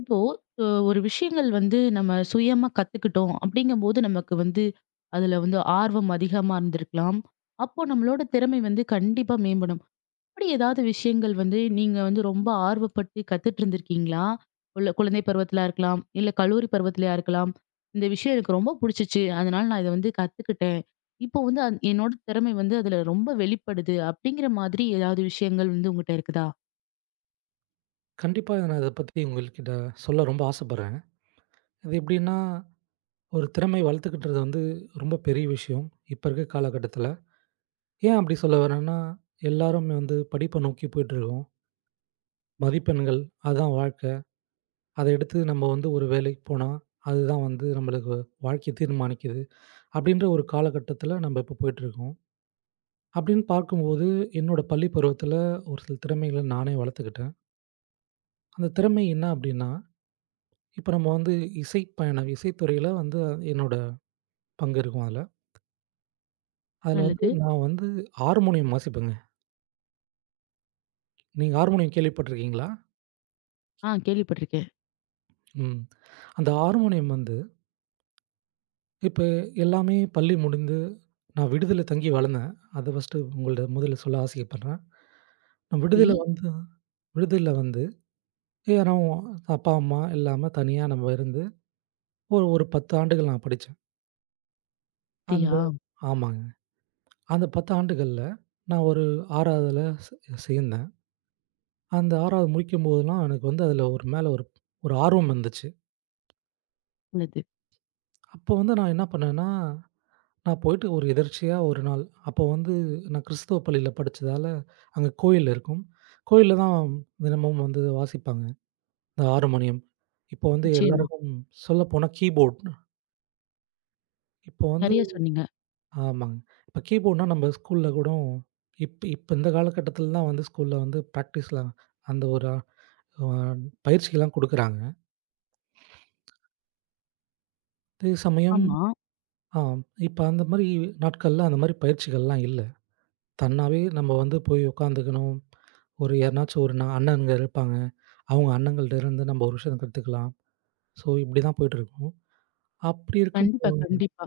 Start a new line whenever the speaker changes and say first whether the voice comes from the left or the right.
left: இப்போ ஒரு விஷயங்கள் வந்து நம்ம சுயமா கத்துக்கிட்டோம் அப்படிங்கும்போது நமக்கு வந்து அதுல வந்து ஆர்வம் அதிகமா இருந்திருக்கலாம். அப்போ நம்மளோட திறமை வந்து கண்டிப்பா மேம்படும். அப்படி ஏதாவது விஷயங்கள் வந்து நீங்க வந்து ரொம்ப ஆர்வப்பட்டு கத்துட்டு இருந்திருக்கீங்களா? உள்ள குழந்தை பருவத்திலயா இருக்கலாம், இல்ல கல்லூரி பருவத்திலயா இருக்கலாம். இந்த விஷயம் எனக்கு ரொம்ப புடிச்சுச்சு. அதனால நான் இத வந்து கத்துக்கிட்டேன். இப்போ வந்து என்னோட திறமை வந்து அதுல ரொம்ப வெளிப்படுது. அப்படிங்கிற மாதிரி ஏதாவது விஷயங்கள் வந்து உங்ககிட்ட இருக்குதா?
right: கண்டிப்பா. நான் இத பத்தி உங்கள்கிட்ட சொல்ல ரொம்ப ஆசைப்படுறேன். அது எப்படின்னா, ஒரு திறமை வளர்த்துக்கிட்டறது வந்து ரொம்ப பெரிய விஷயம். இப்ப இருக்க காலகட்டத்தில. ஏன் அப்படி சொல்ல வரேன்னா, எல்லாருமே வந்து படிப்ப நோக்கி போயிட்டுருக்கோம். மதிப்பெண்கள் அதான் வாழ்க்கை. அத எடுத்து நம்ம வந்து ஒரு வேலைக்கு போனா, அதுதான் வந்து நம்மளுக்கு வாழ்க்கைய தீர்மானிக்குது. அப்படின்ற ஒரு காலகட்டத்தில நம்ம இப்ப போயிட்டுருக்கோம். அப்படின்னு பார்க்கும்போது, என்னோட பள்ளி பருவத்தில ஒரு சில திறமைகள நானே வளர்த்துக்கிட்டேன். அந்த திறமை என்ன அப்படின்னா, இப்ப நம்ம வந்து இசை பயணம் இசைத்துறையில வந்து என்னோட பங்கு இருக்கும் அதுல. அதுல வந்து
left: நல்லது.
right: நான் வந்து ஹார்மோனியம் வாசிப்பேங்க. நீங்க ஹார்மோனியம் கேள்விப்பட்டுருக்கீங்களா?
left: ஆ, கேள்விப்பட்டிருக்கேன்.
right: ம். அந்த ஹார்மோனியம் வந்து இப்ப எல்லாமே பள்ளி முடிந்து நான் விடுதில தங்கி வளர்ந்தேன். அத ஃபர்ஸ்ட்டு உங்கள்ட்ட முதல்ல சொல்ல ஆசைப்படுறேன். நான்
left: டி
right: விடுதில வந்து விடுதில வந்து யாரும் அப்பா, அம்மா இல்லாம தனியா நம்ம இருந்து ஒரு ஒரு 10 ஆண்டுகள் நான் படிச்சேன். அந்த
left: அப்படியா?
right: ஆமாங்க. அந்த 10 ஆண்டுகள்ல நான் ஒரு 6வதுல சே சேர்ந்தேன். அந்த 6வது முடிக்கும்போதெல்லாம் எனக்கு வந்து அதுல ஒரு மேல ஒரு ஒரு ஆர்வம் இருந்துச்சு.
left: நல்லது.
right: அப்போ வந்து நான் என்ன பண்ணேன்னா, நான் போயிட்டு ஒரு எதர்ச்சியா ஒரு நாள், அப்போ வந்து நான் கிறிஸ்தவ பள்ளியில படிச்சதால, அங்க கோயில் இருக்கும். கோயில்ல தான் தினமும் வந்து வாசிப்பாங்க, இந்த ஆர்மோனியம். இப்போ வந்து
left: நிச்சயமா.
right: எல்லாருக்கும் சொல்லப்போனா கீபோர்ட். இப்போ வந்து
left: சரியா சொன்னீங்க.
right: ஆமாங்க. இப்போ கீபோர்ட்னா நம்ம ஸ்கூல்ல கூட இப்ப இந்த காலகட்டத்தில தான் வந்து ஸ்கூல்ல வந்து பிராக்டிஸ்லாம் அந்த ஒரு பயிற்சிலாம் குடுக்குறாங்க. அதே சமயம்
left: ஆமா.
right: ஆ இப்ப அந்த மாரி நாட்கள்ல அந்த மாரி பயிற்சிகள்லாம் இல்ல. தன்னாவே நம்ம வந்து போய் உட்காந்துக்கணும். ஒரு யாருனாச்சும் ஒரு நான் அண்ணனுங்க இருப்பாங்க. அவங்க அண்ணங்கள்ட்ட இருந்து நம்ம ஒரு விஷயம் கத்துக்கலாம். ஸோ இப்படி தான் போயிட்டுருக்கும். அப்படி இருக்கும்போ
left: கண்டிப்பா, கண்டிப்பா.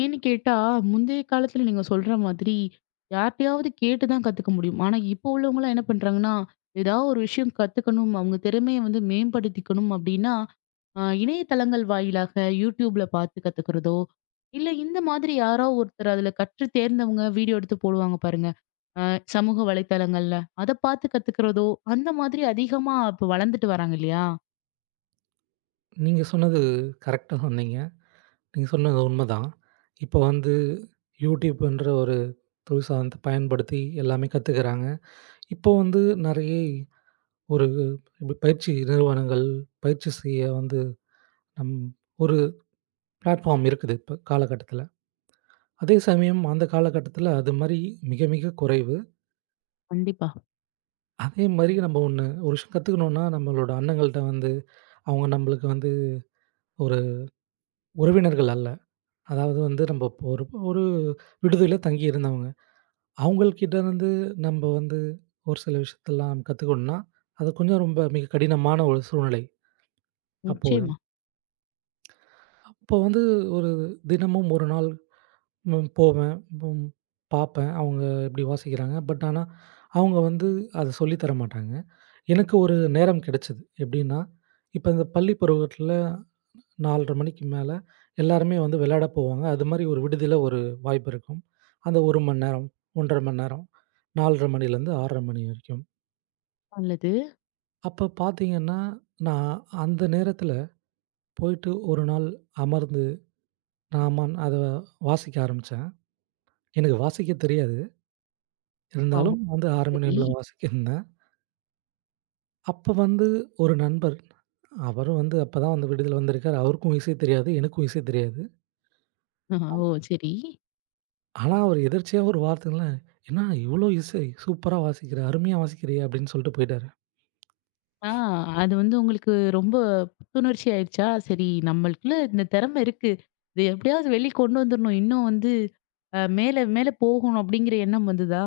left: ஏன்னு கேட்டா, முந்தைய காலத்துல நீங்க சொல்ற மாதிரி யார்ட்டயாவது கேட்டு தான் கத்துக்க முடியும். ஆனா, இப்போ உள்ளவங்கலாம் என்ன பண்றாங்கன்னா, ஏதாவது ஒரு விஷயம் கத்துக்கணும், அவங்க திறமைய வந்து மேம்படுத்திக்கணும் அப்படின்னா, இணையதளங்கள் வாயிலாக YouTubeல பார்த்து கத்துக்கிறதோ, இல்ல இந்த மாதிரி யாரோ ஒருத்தர் அதுல கற்று தேர்ந்தவங்க வீடியோ எடுத்து போடுவாங்க பாருங்க. அ சமூக வலைத்தளங்கள்ல. அத பார்த்து கத்துக்கிறதோ, அந்த மாதிரி அதிகமா இப்ப வளர்ந்துட்டு வராங்க இல்லையா?
right: நீங்க சொன்னது கரெக்ட்டா சொன்னீங்க. நீங்க சொன்னது உண்மதான். இப்போ வந்து யூடியூப்ன்ற ஒரு தொழில்சார்ந்த பயன்படுத்தி எல்லாமே கத்துக்கிறாங்க. இப்போ வந்து நெறைய ஒரு இப்ப பயிற்சி நிறுவனங்கள், பயிற்சி செய்ய வந்து நம் ஒரு பிளாட்ஃபார்ம் இருக்குது இப்ப காலகட்டத்தில. அதே சமயம் அந்த காலகட்டத்தில அது மாரி மிக மிக குறைவு.
left: கண்டிப்பா.
right: அதே மாரி நம்ம ஒண்ணு ஒரு விஷயம் கத்துக்கணும்னா, நம்மளோட அண்ணங்கள்ட்ட வந்து அவங்க நம்மளுக்கு வந்து ஒரு உறவினர்கள் அல்ல. அதாவது வந்து நம்ம இப்போ ஒரு ஒரு விடுதியில தங்கி இருந்தவங்க. அவங்கள்கிட்ட இருந்து நம்ம வந்து ஒரு சில விஷயத்தலாம் கத்துக்கணும்னா, அது கொஞ்சம் ரொம்ப மிக கடினமான ஒரு சூழ்நிலை அப்போதான்.
left: நிச்சயமா.
right: அப்போ வந்து ஒரு தினமும் ஒரு நாள் போவேன், ம் பார்ப்பேன். அவங்க எப்படி வாசிக்கிறாங்க. பட் ஆனா அவங்க வந்து அத சொல்லி தர மாட்டாங்க. எனக்கு ஒரு நேரம் கிடைச்சது. எப்படின்னா, இப்ப இந்த பள்ளி பருவத்தில 4:30 மணிக்கு மேல எல்லாருமே வந்து விளையாட போவாங்க. அது மாரி ஒரு விடுதியில ஒரு வாய்ப்பு இருக்கும். அந்த 1 மணி நேரம், 1 1/2 மணி நேரம், 4:30 மணிலேருந்து 6:30 மணி வரைக்கும்.
left: நல்லது.
right: அப்ப பார்த்தீங்கன்னா, நான் அந்த நேரத்தில போயிட்டு ஒரு நாள் அமர்ந்து ராமான் அத வாசிக்க ஆரம்பிச்சேன். எனக்கு வாசிக்க தெரியாது.
left: ஆ,
right: இருந்தாலும் வந்து
left: சரி.
right: ஹார்மோனியம்ல வாசிக்கிருந்தேன். அப்ப வந்து ஒரு நண்பர் அவரும் வந்து அப்ப தான் வந்து விடுதியில வந்திருக்காரு. அவருக்கும் இசை தெரியாது. எனக்கும் இசை தெரியாது.
left: ஆஹா, ஓ! சரி.
right: ஆனா, அவரு எதர்ச்சியா ஒரு வார்த்தைல, "என்னா இவ்ளோ இசை, சூப்பரா வாசிக்கிற, அருமையா வாசிக்கிறியே!" அப்படின்னு சொல்லிட்டு போயிட்டாரு.
left: ஆ, அது வந்து உங்களுக்கு ரொம்ப புத்துணர்ச்சி ஆயிடுச்சா? சரி, நம்மளுக்குள்ள இந்த திறமை இருக்கு. இத எப்படியாவது வெளிய கொண்டு வந்துரணும். இன்னும் வந்து மேல மேல போகணும் அப்படிங்கிற எண்ணம் வந்துதா?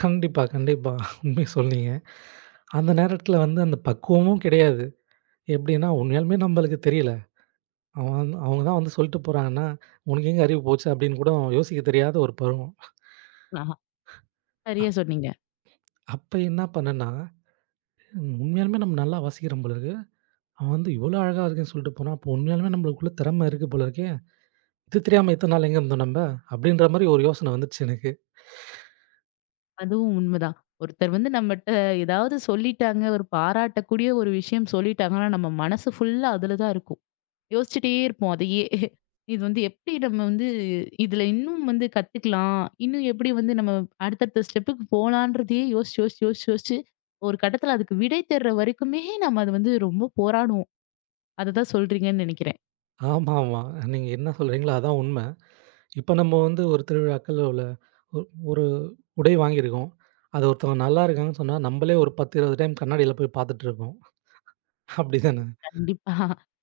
right: கண்டிப்பா, கண்டிப்பா. உண்மைய சொன்னீங்க. அந்த நேரத்துல வந்து அந்த பக்குவமும் கிடையாது. எப்படின்னா, உண்மையாலுமே நம்பளுக்கு தெரியல. அவன் வந்து அவங்க தான் வந்து சொல்லிட்டு போறாங்கன்னா, "உனக்கு எங்க அறிவு போச்சு?" அப்படின்னு கூட யோசிக்க தெரியாத ஒரு பருவம்.
left: ஆஹா. சரியா
right: அப்
left: சொன்னீங்க.
right: அப்ப என்ன பண்ணேன்னா, உண்மையாலுமே நம்ம நல்லா வாசிக்கிறோம் போல இருக்கு. அவன் வந்து இவ்ளோ அழகா இருக்குன்னு சொல்லிட்டு போனா, அப்போ உண்மையாலுமே நம்மளுக்குள்ள திறமை இருக்கு போல இருக்கே! இது தெரியாம இத்தன நாள் எங்க இருந்தோம் நம்ப? அப்படின்ற மாரி ஒரு யோசனை வந்துருச்சு எனக்கு.
left: அதுவும் உண்மதான். ஒருத்தர் வந்து நம்மட்ட ஏதாவது சொல்லிட்டாங்க, ஒரு பாராட்டக்கூடிய ஒரு விஷயம் சொல்லிட்டாங்கன்னா, நம்ம மனசு ஃபுல்லா அதுல தான் இருக்கும். யோசிச்சுட்டே இருப்போம் அதையே. இது வந்து எப்படி நம்ம வந்து இதுல இன்னும் வந்து கத்துக்கலாம்? இன்னும் எப்படி வந்து நம்ம அடுத்தடுத்த ஸ்டெப்புக்கு போலான்றதையே யோசிச்சு, யோசிச்சு, யோசிச்சு, யோசிச்சு ஒரு கட்டத்துல அதுக்கு விடை தேடுற வரைக்குமே நம்ம அது வந்து ரொம்ப போராடுவோம். அததான் சொல்றீங்கன்னு நினைக்கிறேன்.
right: ஆமாமா. நீங்க என்ன சொல்றீங்களோ அதான் உண்ம. இப்ப நம்ம வந்து ஒரு திருவிழாக்கள்ல உள்ள ஒ ஒரு உடை வாங்கியிருக்கோம். அது ஒருத்தவங்க நல்லா இருக்காங்கன்னு சொன்னா, நம்மளே ஒரு 10, 20 டைம் கண்ணாடியில போய் பார்த்துட்டு இருப்போம். அப்படிதானே?
left: கண்டிப்பா.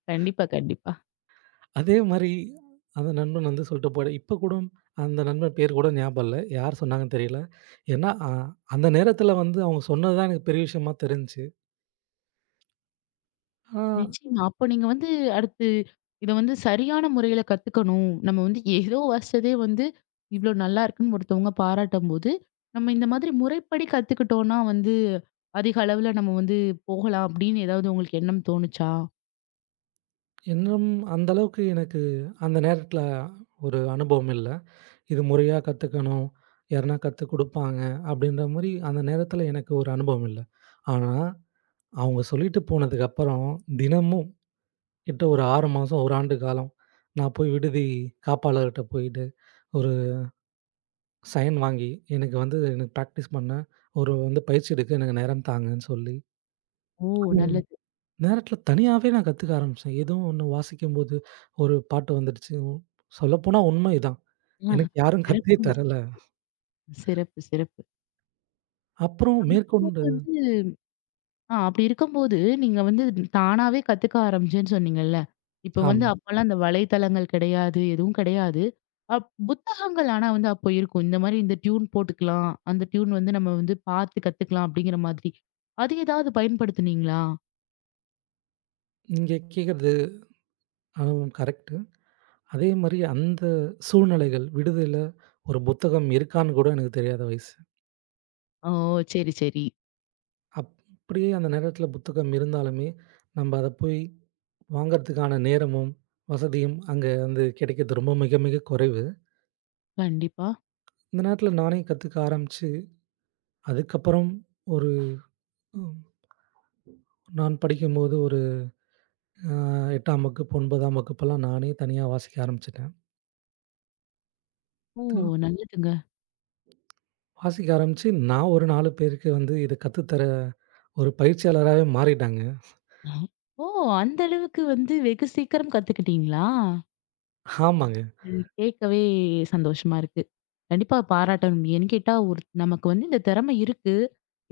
left: கண்டிப்பா, கண்டிப்பா.
right: அதே மாரி அந்த நண்பன் வந்து சொல்லிட்டு போட இப்ப கூட அந்த நண்பன் பேர் கூட ஞாபகம் இல்ல. யார் சொன்னாங்கன்னு தெரியல. ஏன்னா, அந்த நேரத்தில வந்து அவங்க சொன்னது தான் எனக்கு பெரிய விஷயமா தெரிஞ்சுச்சு. ஆனா,
left: நிச்சயமா. அப்ப நீங்க வந்து அடுத்து இத வந்து சரியான முறையில கத்துக்கணும். நம்ம வந்து ஏதோ வாசிச்சதே வந்து இவ்ளோ நல்லா இருக்குன்னு ஒருத்தவங்க பாராட்டும்போது, நம்ம இந்த மாதிரி முறைப்படி கத்துக்கிட்டோம்னா வந்து, அதிக அளவுல நம்ம வந்து போகலாம் அப்படின்னு ஏதாவது உங்களுக்கு எண்ணம் தோணுச்சா?
right: இன்னும் அந்த அளவுக்கு எனக்கு அந்த நேரத்தில ஒரு அனுபவம் இல்ல. இது முறையா கத்துக்கணும். யாருனா கத்துக் குடுப்பாங்க. அப்படின்ற மாரி அந்த நேரத்துல எனக்கு ஒரு அனுபவம் இல்ல. ஆனா, அவங்க சொல்லிட்டு போனதுக்கப்புறம் தினமும் கிட்ட ஒரு 6 மாசம், 1 ஆண்டு காலம் நான் போய் விடுதி காப்பாளர்ட்ட போயிட்டு, ஒரு சைன் வாங்கி, எனக்கு வந்து எனக்கு பிராக்டிஸ் பண்ண ஒரு வந்து பயிற்சி எடுக்க எனக்கு நேரம் தாங்கன்னு சொல்லி,
left: ஓ!
right: அந்த
left: நல்லது.
right: நேரத்துல தனியாவே நான் கத்துக்க ஆரம்பிச்சேன். ஏதோ ஒண்ணு வாசிக்கும்போது ஒரு பாட்டு வந்துடுச்சு. சொல்லப்போனா உண்மை இதான்.
left: ஆஹ்,
right: எனக்கு யாரும் கத்தே
left: சிறப்புங்க.
right: தரல.
left: சிறப்பு, சிறப்பு, சிறப்பு.
right: அப்புறம்
left: அப்படி
right: மேற்கொண்டு
left: இருக்கும்போது ஆ, அப்படி இருக்கும்போது, நீங்க வந்து தானாவே கத்துக்க ஆரம்பிச்சேன்னு சொன்னீங்கல்ல. இப்ப
right: ஆமா.
left: வந்து அப்பலாம் இந்த வலைத்தளங்கள் கிடையாது, எதுவும் கிடையாது. புத்தகங்கள் ஆனா வந்து அப்போ இருக்கும். இந்த மாரி இந்த டியூன் போட்டுக்கலாம். அந்த டியூன் வந்து நம்ம வந்து பார்த்து கத்துக்கலாம் அப்படிங்கிற மாதிரி. அது ஏதாவது பயன்படுத்துனீங்களா?
right: நீங்க கேட்கறது அதுவும் கரெக்ட்டு. அதே மாரி அந்த சூழ்நிலைகள், விடுதியில ஒரு புத்தகம் இருக்கான்னு கூட எனக்கு தெரியாத வயசு.
left: ஓ! சரி, சரி.
right: அப்படியே அந்த நேரத்தில புத்தகம் இருந்தாலுமே, நம்ப அத போய் வாங்கறதுக்கான நேரமும், வசதியும் அங்க வந்து கிடைக்கிறது ரொம்ப மிக மிக குறைவு.
left: கண்டிப்பா.
right: இந்த நேரத்தில நானே கத்துக்க ஆரம்பிச்சு, அதுக்கப்புறம் ஒரு ம் நான் படிக்கும்போது ஒரு அ 8ஆம் வகுப்பு, 9ஆம் வகுப்பெல்லாம் நானே தனியா வாசிக்க ஆரம்பிச்சுட்டேன்.
left: ஓ!
right: து
left: நல்லதுங்க.
right: வாசிக்க ஆரம்பிச்சு, நான் ஒரு 4 பேருக்கு வந்து இத கத்து தர ஒரு பயிற்சியாளராவே மாறிட்டாங்க.
left: ஆ. ஓ! அந்த அளவுக்கு வந்து வெகு சீக்கிரம் கத்துக்கிட்டீங்களா?
right: ஆமாங்க.
left: ம். கேட்கவே சந்தோஷமா இருக்கு. கண்டிப்பா பாராட்டணும். ஏன்னு கேட்டா, ஒரு நமக்கு வந்து இந்த திறமை இருக்கு.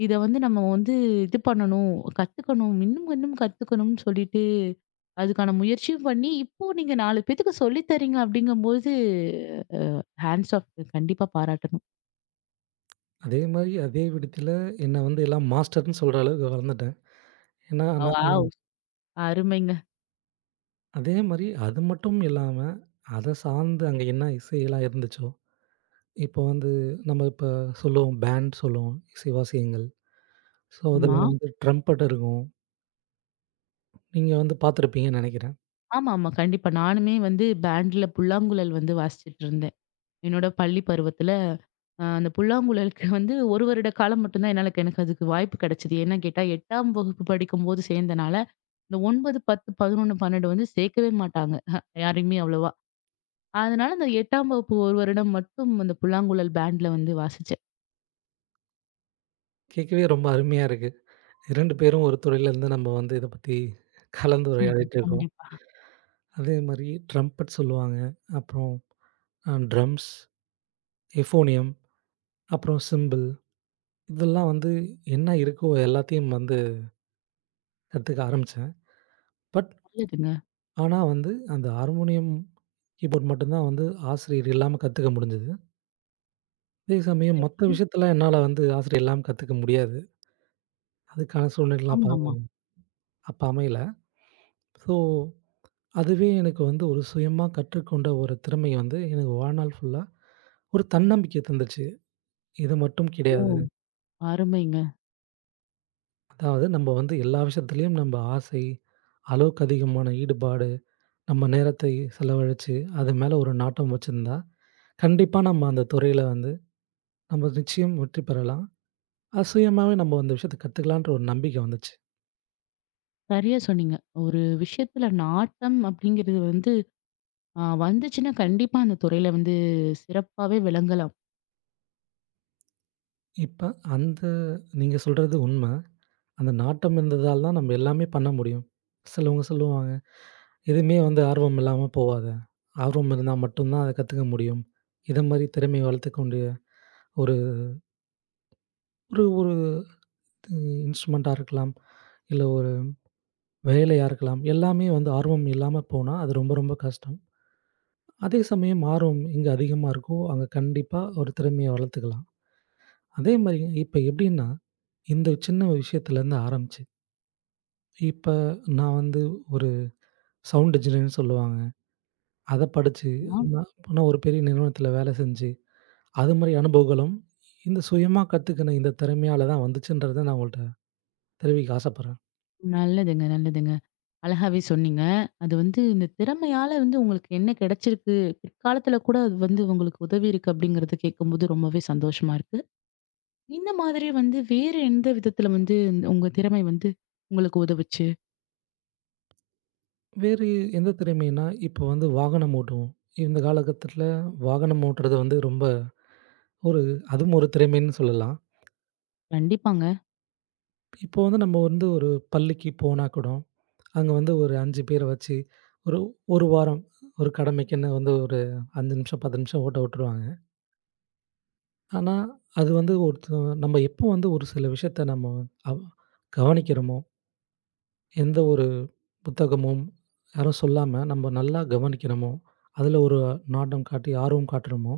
left: இத வந்து நம்ம வந்து இது பண்ணணும், கத்துக்கணும், இன்னும் இன்னும் கத்துக்கணும்னு சொல்லிட்டு, அதுக்கான முயற்சியும் பண்ணி, இப்போ நீங்க 4 பேத்துக்கு சொல்லி தர்றீங்க அப்படிங்கும்போது, ஹேண்ட்ஸ் ஆஃப் கண்டிப்பா பாராட்டணும்.
right: அதே மாரி அதே விடத்தில என்ன வந்து எல்லாம் மாஸ்டர்ன்னு சொல்ற அளவுக்கு வளர்ந்துட்டேன். ஏன்னா, நான்
left: வாவ்! அருமைங்க.
right: அதே மாரி அது மட்டும் இல்லாம, அத சார்ந்து அங்க என்ன இசையெல்லாம் இருந்துச்சோ, இப்போ வந்து நம்ம இப்ப சொல்லுவோம் பேண்ட் சொல்லுவோம், இசைவாசியங்கள். ஸோ அதில
left: ஆமா.
right: வந்து ட்ரம்பட் இருக்கும். நீங்க வந்து பார்த்துருப்பீங்கன்னு நெனைக்கிறேன்.
left: ஆமாமா. கண்டிப்பா. நானுமே வந்து பேண்ட்ல புல்லாங்குழல் வந்து வாசிச்சுட்டு இருந்தேன். என்னோட பள்ளி பருவத்துல. அந்த புல்லாங்குழலுக்கு வந்து 1 வருட காலம் மட்டும் தான் என்னால எனக்கு அதுக்கு வாய்ப்பு கிடைச்சது. ஏன்னு கேட்டா 8ஆம் வகுப்பு படிக்கும்போது சேர்ந்தனால, இந்த 9, 10, 11, 12 வந்து சேர்க்கவே மாட்டாங்க. யாரையுமே அவ்வளவா. அதனால அந்த 8ஆம் வகுப்பு 1 வருடம் மட்டும் அந்த புல்லாங்குழல் பேண்ட்ல வந்து வாசிச்சேன்.
right: கேட்கவே ரொம்ப அருமையா இருக்கு. 2 பேரும் ஒரு துறையிலேருந்து நம்ம வந்து இத பத்தி
left: ம்.
right: கலந்துரையாடிட்டு இருக்கோம்.
left: கண்டிப்பா.
right: அதே மாரி ட்ரம்பட் சொல்லுவாங்க. அப்புறம் அ ட்ரம்ஸ், எஃபோனியம், அப்புறம் சிம்பிள் இதெல்லாம் வந்து என்ன இருக்கோ எல்லாத்தையும் வந்து கத்துக்க ஆரம்பிச்சேன். பட்
left: நல்லதுங்க.
right: ஆனா வந்து அந்த ஹார்மோனியம், கீபோர்ட் மட்டும் தான் வந்து ஆசிரியர் இல்லாம கத்துக்க முடிஞ்சது. அதே சமயம் மத்த
left: ம்.
right: விஷயத்தலாம் என்னால வந்து ஆசிரியர் இல்லாம கத்துக்க முடியாது. அதுக்கான சூழ்நிலைலாம் அப்ப
left: ஆமாமா.
right: அப்ப அமையல. ஸோ அதுவே எனக்கு வந்து ஒரு சுயமா கற்றுக்கொண்ட ஒரு திறமை வந்து எனக்கு வாழ்நாள் ஃபுல்லா ஒரு தன்னம்பிக்கை தந்துச்சு. இது மட்டும்
left: ஓ!
right: கிடையாது.
left: அருமைங்க.
right: அதாவது நம்ம வந்து எல்லா விஷயத்துலயும் நம்ம ஆசை, அளவுக்கு அதிகமான ஈடுபாடு நம்ம நேரத்தை செலவழிச்சு, அது மேல ஒரு நாட்டம் வச்சிருந்தா, கண்டிப்பா நம்ம அந்த துறையில வந்து நம்ம நிச்சயம் வெற்றி பெறலாம். அது சுயமாவே நம்ம அந்த விஷயத்த கத்துக்கலான்ற ஒரு நம்பிக்கை வந்துச்சு.
left: சரியா சொன்னீங்க. ஒரு விஷயத்துல நாட்டம் அப்படிங்கிறது வந்து வந்துச்சுன்னா, கண்டிப்பா அந்த துறையில வந்து சிறப்பாவே விளங்கலாம்.
right: இப்ப அந்த நீங்க சொல்றது உண்ம. அந்த நாட்டம் இருந்ததால தான் நம்ம எல்லாமே பண்ண முடியும். சிலவங்க சொல்லுவாங்க, "எதுவுமே வந்து ஆர்வம் இல்லாம போவாத. ஆர்வம் இருந்தா மட்டும் தான் அத கத்துக்க முடியும்." இத மாரி திறமைய வளர்த்துக்கக்கூடிய ஒரு ஒரு ஒரு இன்ஸ்ட்ருமெண்ட்டா இருக்கலாம். இல்ல ஒரு வேலையா இருக்கலாம். எல்லாமே வந்து ஆர்வம் இல்லாம போனா, அது ரொம்ப ரொம்ப கஷ்டம். அதே சமயம் ஆர்வம் எங்க அதிகமா இருக்கோ, அங்க கண்டிப்பா ஒரு திறமைய வளர்த்துக்கலாம். அதே மாரி இப்ப எப்படின்னா, இந்த சின்ன விஷயத்துலருந்து ஆரம்பிச்சு, இப்ப நான் வந்து ஒரு சவுண்ட் இன்ஜினியர்ன்னு சொல்லுவாங்க. அத படிச்சு,
left: ஆ.
right: நான் நான் ஒரு பெரிய நிறுவனத்துல வேலை செஞ்சு, அது மாரி அனுபவங்களும் இந்த சுயமா கத்துக்கின இந்த திறமையால தான் வந்துச்சுன்றத நான் உங்கள்ட்ட தெரிவிக்க ஆசைப்படுறேன்.
left: நல்லதுங்க, நல்லதுங்க. அழகாவே சொன்னீங்க. அது வந்து இந்த திறமையால வந்து உங்களுக்கு என்ன கிடைச்சிருக்கு? பிற்காலத்துல கூட அது வந்து உங்களுக்கு உதவி இருக்கு அப்படிங்கிறத கேட்கும்போது ரொம்பவே சந்தோஷமா இருக்கு. இந்த மாதிரி வந்து வேறு எந்த விதத்துல வந்து இந்த- உங்க திறமை வந்து உங்களுக்கு உதவுச்சு?
right: வேறு எந்த திறமைன்னா, இப்போ வந்து வாகனம் ஓட்டுவோம். இந்த காலகட்டத்துல வாகனம் ஓட்டுறது வந்து ரொம்ப ஒரு அதுவும் ஒரு திறமைன்னு சொல்லலாம்.
left: கண்டிப்பாங்க.
right: இப்போ வந்து நம்ம வந்து ஒரு பள்ளிக்கு போனா கூட, அங்க வந்து ஒரு 5 பேர வச்சு, ஒரு 1 வாரம் ஒரு கடமைக்குன்னு வந்து ஒரு 5 நிமிஷம், 10 நிமிஷம் ஓட்ட விட்டுருவாங்க. ஆனா, அது வந்து ஒருத்த நம்ம எப்போ வந்து ஒரு சில விஷயத்த நம்ம அவ் கவனிக்கிறோமோ, எந்த ஒரு புத்தகமும் யாரும் சொல்லாம நம்ம நல்லா கவனிக்கிறோமோ, அதில ஒரு நாட்டம் காட்டி ஆர்வம் காட்டுறோமோ,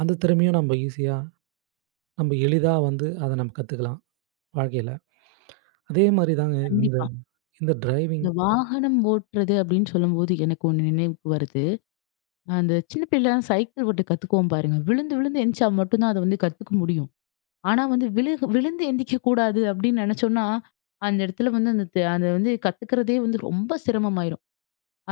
right: அந்த திறமையும் நம்ம ஈஸியா நம்ம எளிதா வந்து அத நம்ம கத்துக்கலாம் வாழ்க்கையில. அதே மாரி தாங்க இந்த
left: கண்டிப்பா.
right: இந்த டிரைவிங்
left: இந்த வாகனம் ஓட்டுறது அப்படின்னு சொல்லும்போது எனக்கு ஒண்ணு நினைவுக்கு வருது. அந்த சின்ன பிள்ளைலாம் சைக்கிள் ஓட்ட கத்துக்குவோம் பாருங்க. விழுந்து விழுந்து எந்திச்சா மட்டும் தான் அத வந்து கத்துக்க முடியும். ஆனா வந்து விழுந்து எந்திக்க கூடாது அப்படின்னு நினைச்சோம்னா, அந்த இடத்துல வந்து அந்த அத வந்து கத்துக்கிறதே வந்து ரொம்ப சிரமமாயிரும்.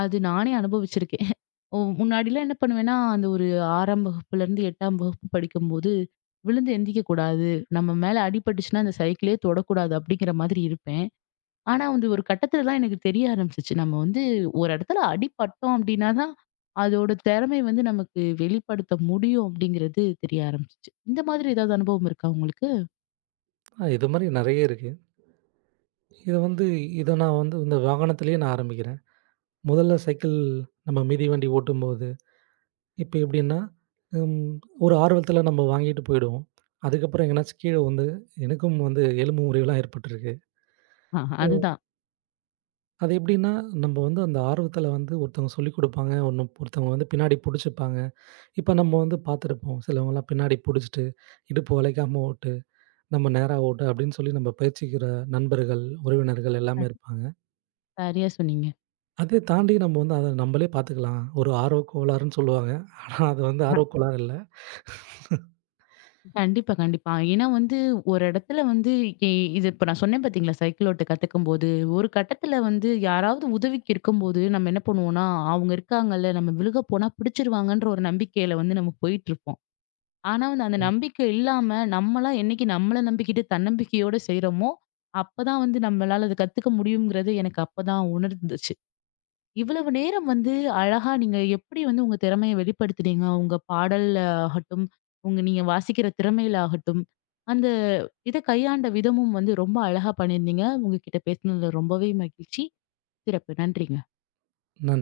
left: அது நானே அனுபவிச்சிருக்கேன். ஓ, முன்னாடிலாம் என்ன பண்ணுவேன்னா, அந்த ஒரு 6ஆம் வகுப்புலேருந்து 8ஆம் வகுப்பு படிக்கும்போது, "விழுந்து எந்திக்க கூடாது. நம்ம மேல அடிபட்டுச்சுன்னா அந்த சைக்கிளே தொடக்கூடாது." அப்படிங்கிற மாதிரி இருப்பேன். ஆனா வந்து ஒரு கட்டத்துல தான் எனக்கு தெரிய ஆரம்பிச்சுச்சு. நம்ம வந்து ஒரு இடத்துல அடிபட்டோம் அப்படின்னா தான், அதோட திறமை வந்து நமக்கு வெளிப்படுத்த முடியும் அப்படிங்கிறது தெரிய ஆரம்பிச்சுச்சு. இந்த மாதிரி ஏதாவது அனுபவம் இருக்கா உங்களுக்கு?
right: இது மாரி நெறைய இருக்கு. இத வந்து இத நான் வந்து இந்த வாகனத்திலேயே நான் ஆரம்பிக்கிறேன். முதல்ல சைக்கிள் நம்ம மிதிவண்டி ஓட்டும்போது, இப்ப எப்படின்னா, ம் ஒரு ஆர்வத்தில நம்ம வாங்கிட்டு போயிடுவோம். அதுக்கப்புறம் எங்கனாச்சும் கீழ வந்து எனக்கும் வந்து எலும்பு முறிவுலாம் ஏற்பட்டிருக்கு.
left: ஆ,
right: ஓ!
left: அதுதான்.
right: அது எப்படின்னா, நம்ம வந்து அந்த ஆர்வத்தில வந்து ஒருத்தவங்க சொல்லிக் குடுப்பாங்க, ஒன்னு ஒருத்தவங்க வந்து பின்னாடி புடிச்சுப்பாங்க. இப்ப நம்ம வந்து பார்த்துருப்போம், சிலவங்கலாம் பின்னாடி புடிச்சுட்டு, இடுப்பு வளைக்காம ஓட்டு, நம்ம நேரா ஓட்டு அப்படின்னு சொல்லி நம்ம பயிற்சிக்கிற நண்பர்கள், உறவினர்கள் எல்லாமே
left: அத்
right: இருப்பாங்க.
left: சரியா சொன்னீங்க.
right: அதை தாண்டி நம்ம வந்து அத நம்மளே பார்த்துக்கலாம். ஒரு ஆர்வக் கோளாறுன்னு சொல்லுவாங்க. ஆனா அது வந்து
left: அ.
right: ஆர்வக் கோளாறு இல்ல.
left: கண்டிப்பா, கண்டிப்பா. ஏன்னா வந்து ஒரு இடத்துல வந்து இ இது இப்ப நான் சொன்னேன் பார்த்தீங்களா? சைக்கிள் ஓட்ட கத்துக்கும்போது, ஒரு கட்டத்துல வந்து யாராவது உதவிக்கு இருக்கும்போது, நம்ம என்ன பண்ணுவோம்னா, அவங்க இருக்காங்கல்ல, நம்ம விழுக போனா பிடிச்சிருவாங்கன்ற ஒரு நம்பிக்கையில வந்து நம்ம போயிட்டுருப்போம். ஆனா வந்து அந்த
right: ம்.
left: நம்பிக்கை இல்லாம, நம்மளா என்னைக்கு நம்மள நம்பிக்கிட்டு தன்னம்பிக்கையோட செய்றோமோ, அப்பதான் வந்து நம்மளால அத கத்துக்க முடியுங்கிறது எனக்கு அப்பதான் உணர்ந்துச்சு. இவ்வளவு நேரம் வந்து அழகா நீங்க எப்படி வந்து உங்க திறமைய வெளிப்படுத்துனீங்க? உங்க பாடல்ல ஆகட்டும், உங்க நீங்க வாசிக்கிற திறமையில ஆகட்டும், அந்த இத கையாண்ட விதமும் வந்து ரொம்ப அழகா பண்ணியிருந்தீங்க. உங்ககிட்ட பேசினதுல ரொம்பவே மகிழ்ச்சி. சிறப்பு. நன்றிங்க.
right: நன்றி.